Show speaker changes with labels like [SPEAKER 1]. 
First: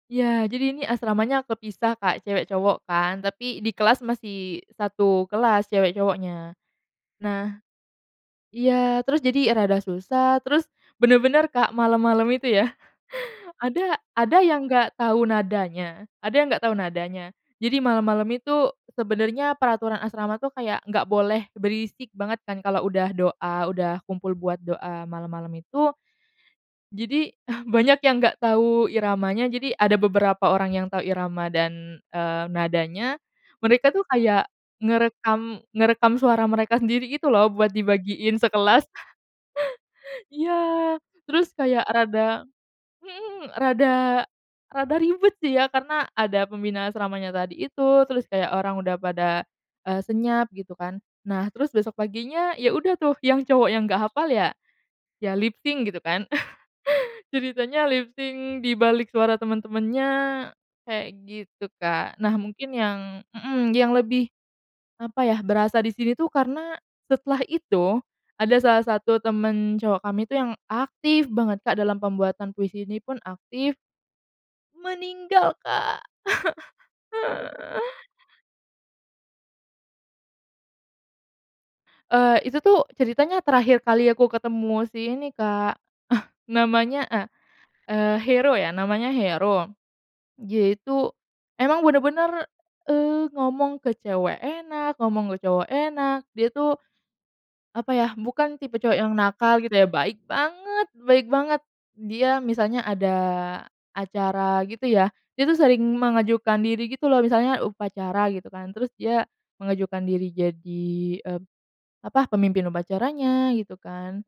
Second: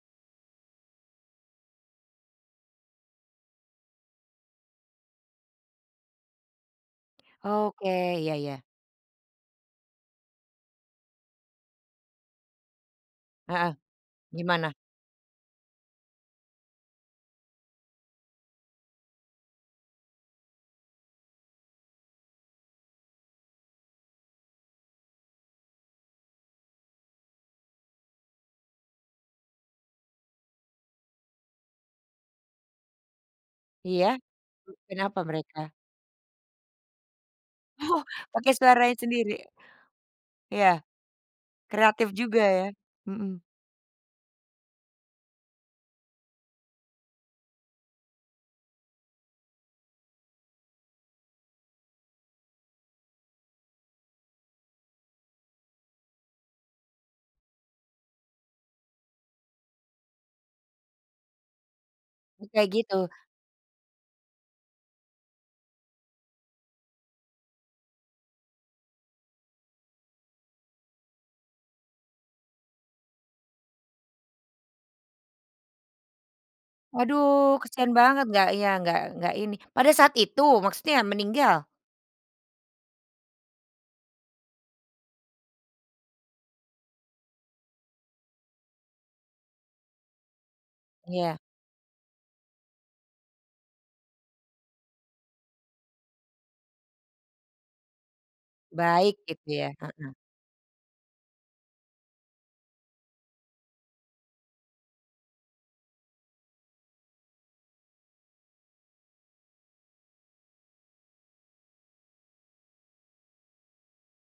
[SPEAKER 1] Iya, jadi ini asramanya kepisah, Kak, cewek cowok kan. Tapi di kelas masih 1 kelas cewek cowoknya. Nah
[SPEAKER 2] Oke, iya iya.
[SPEAKER 1] iya, terus jadi rada susah. Terus, bener-bener, Kak, malam-malam itu ya,
[SPEAKER 2] Heeh,
[SPEAKER 1] ada ada yang
[SPEAKER 2] gimana?
[SPEAKER 1] nggak tahu nadanya ada yang nggak tahu nadanya. Jadi malam-malam itu sebenarnya peraturan asrama tuh kayak nggak boleh berisik banget kan kalau udah doa, udah kumpul buat doa malam-malam itu. Jadi, banyak yang nggak tahu iramanya. Jadi ada beberapa orang yang tahu irama dan, eee, nadanya, mereka tuh
[SPEAKER 2] Iya,
[SPEAKER 1] kayak
[SPEAKER 2] kenapa
[SPEAKER 1] ngerekam
[SPEAKER 2] mereka?
[SPEAKER 1] ngerekam suara mereka sendiri gitu loh buat
[SPEAKER 2] Oh,
[SPEAKER 1] dibagiin
[SPEAKER 2] pakai
[SPEAKER 1] sekelas.
[SPEAKER 2] suaranya sendiri?
[SPEAKER 1] Iya,
[SPEAKER 2] Iya.
[SPEAKER 1] terus kayak
[SPEAKER 2] Kreatif juga
[SPEAKER 1] rada
[SPEAKER 2] ya. Mhm.
[SPEAKER 1] hmm, rada rada ribet sih ya karena ada pembina asramanya tadi itu, terus kayak orang udah pada, eee, senyap gitu kan. Nah, terus besok paginya ya udah tuh yang cowok yang nggak hafal ya, ya lip sync gitu kan. Ceritanya lip sync di balik suara temen-temennya kayak gitu, Kak. Nah,
[SPEAKER 2] Oh, kayak
[SPEAKER 1] mungkin
[SPEAKER 2] gitu.
[SPEAKER 1] yang mhm, yang lebih apa ya, berasa di sini tuh karena setelah itu, ada salah satu temen cowok kami itu yang aktif banget, Kak, dalam pembuatan puisi ini pun aktif, meninggal, Kak.
[SPEAKER 2] Waduh, kasihan banget nggak ya, nggak nggak ini pada saat itu maksudnya meninggal?
[SPEAKER 1] Eee, itu tuh ceritanya terakhir kali aku ketemu si ini, Kak, eh, namanya, eee eee, Hero ya, namanya Hero. Dia itu
[SPEAKER 2] Iya.
[SPEAKER 1] emang bener-bener, eee, ngomong ke cewek enak, ngomong ke cowok enak dia tuh, apa ya, bukan tipe cowok yang
[SPEAKER 2] Baik gitu
[SPEAKER 1] nakal
[SPEAKER 2] ya,
[SPEAKER 1] gitu ya,
[SPEAKER 2] heeh.
[SPEAKER 1] baik banget baik banget. Dia misalnya ada acara gitu ya, dia tuh sering mengajukan diri gitu loh. Misalnya upacara gitu kan, terus dia mengajukan diri jadi, eee, apa, pemimpin upacaranya gitu kan.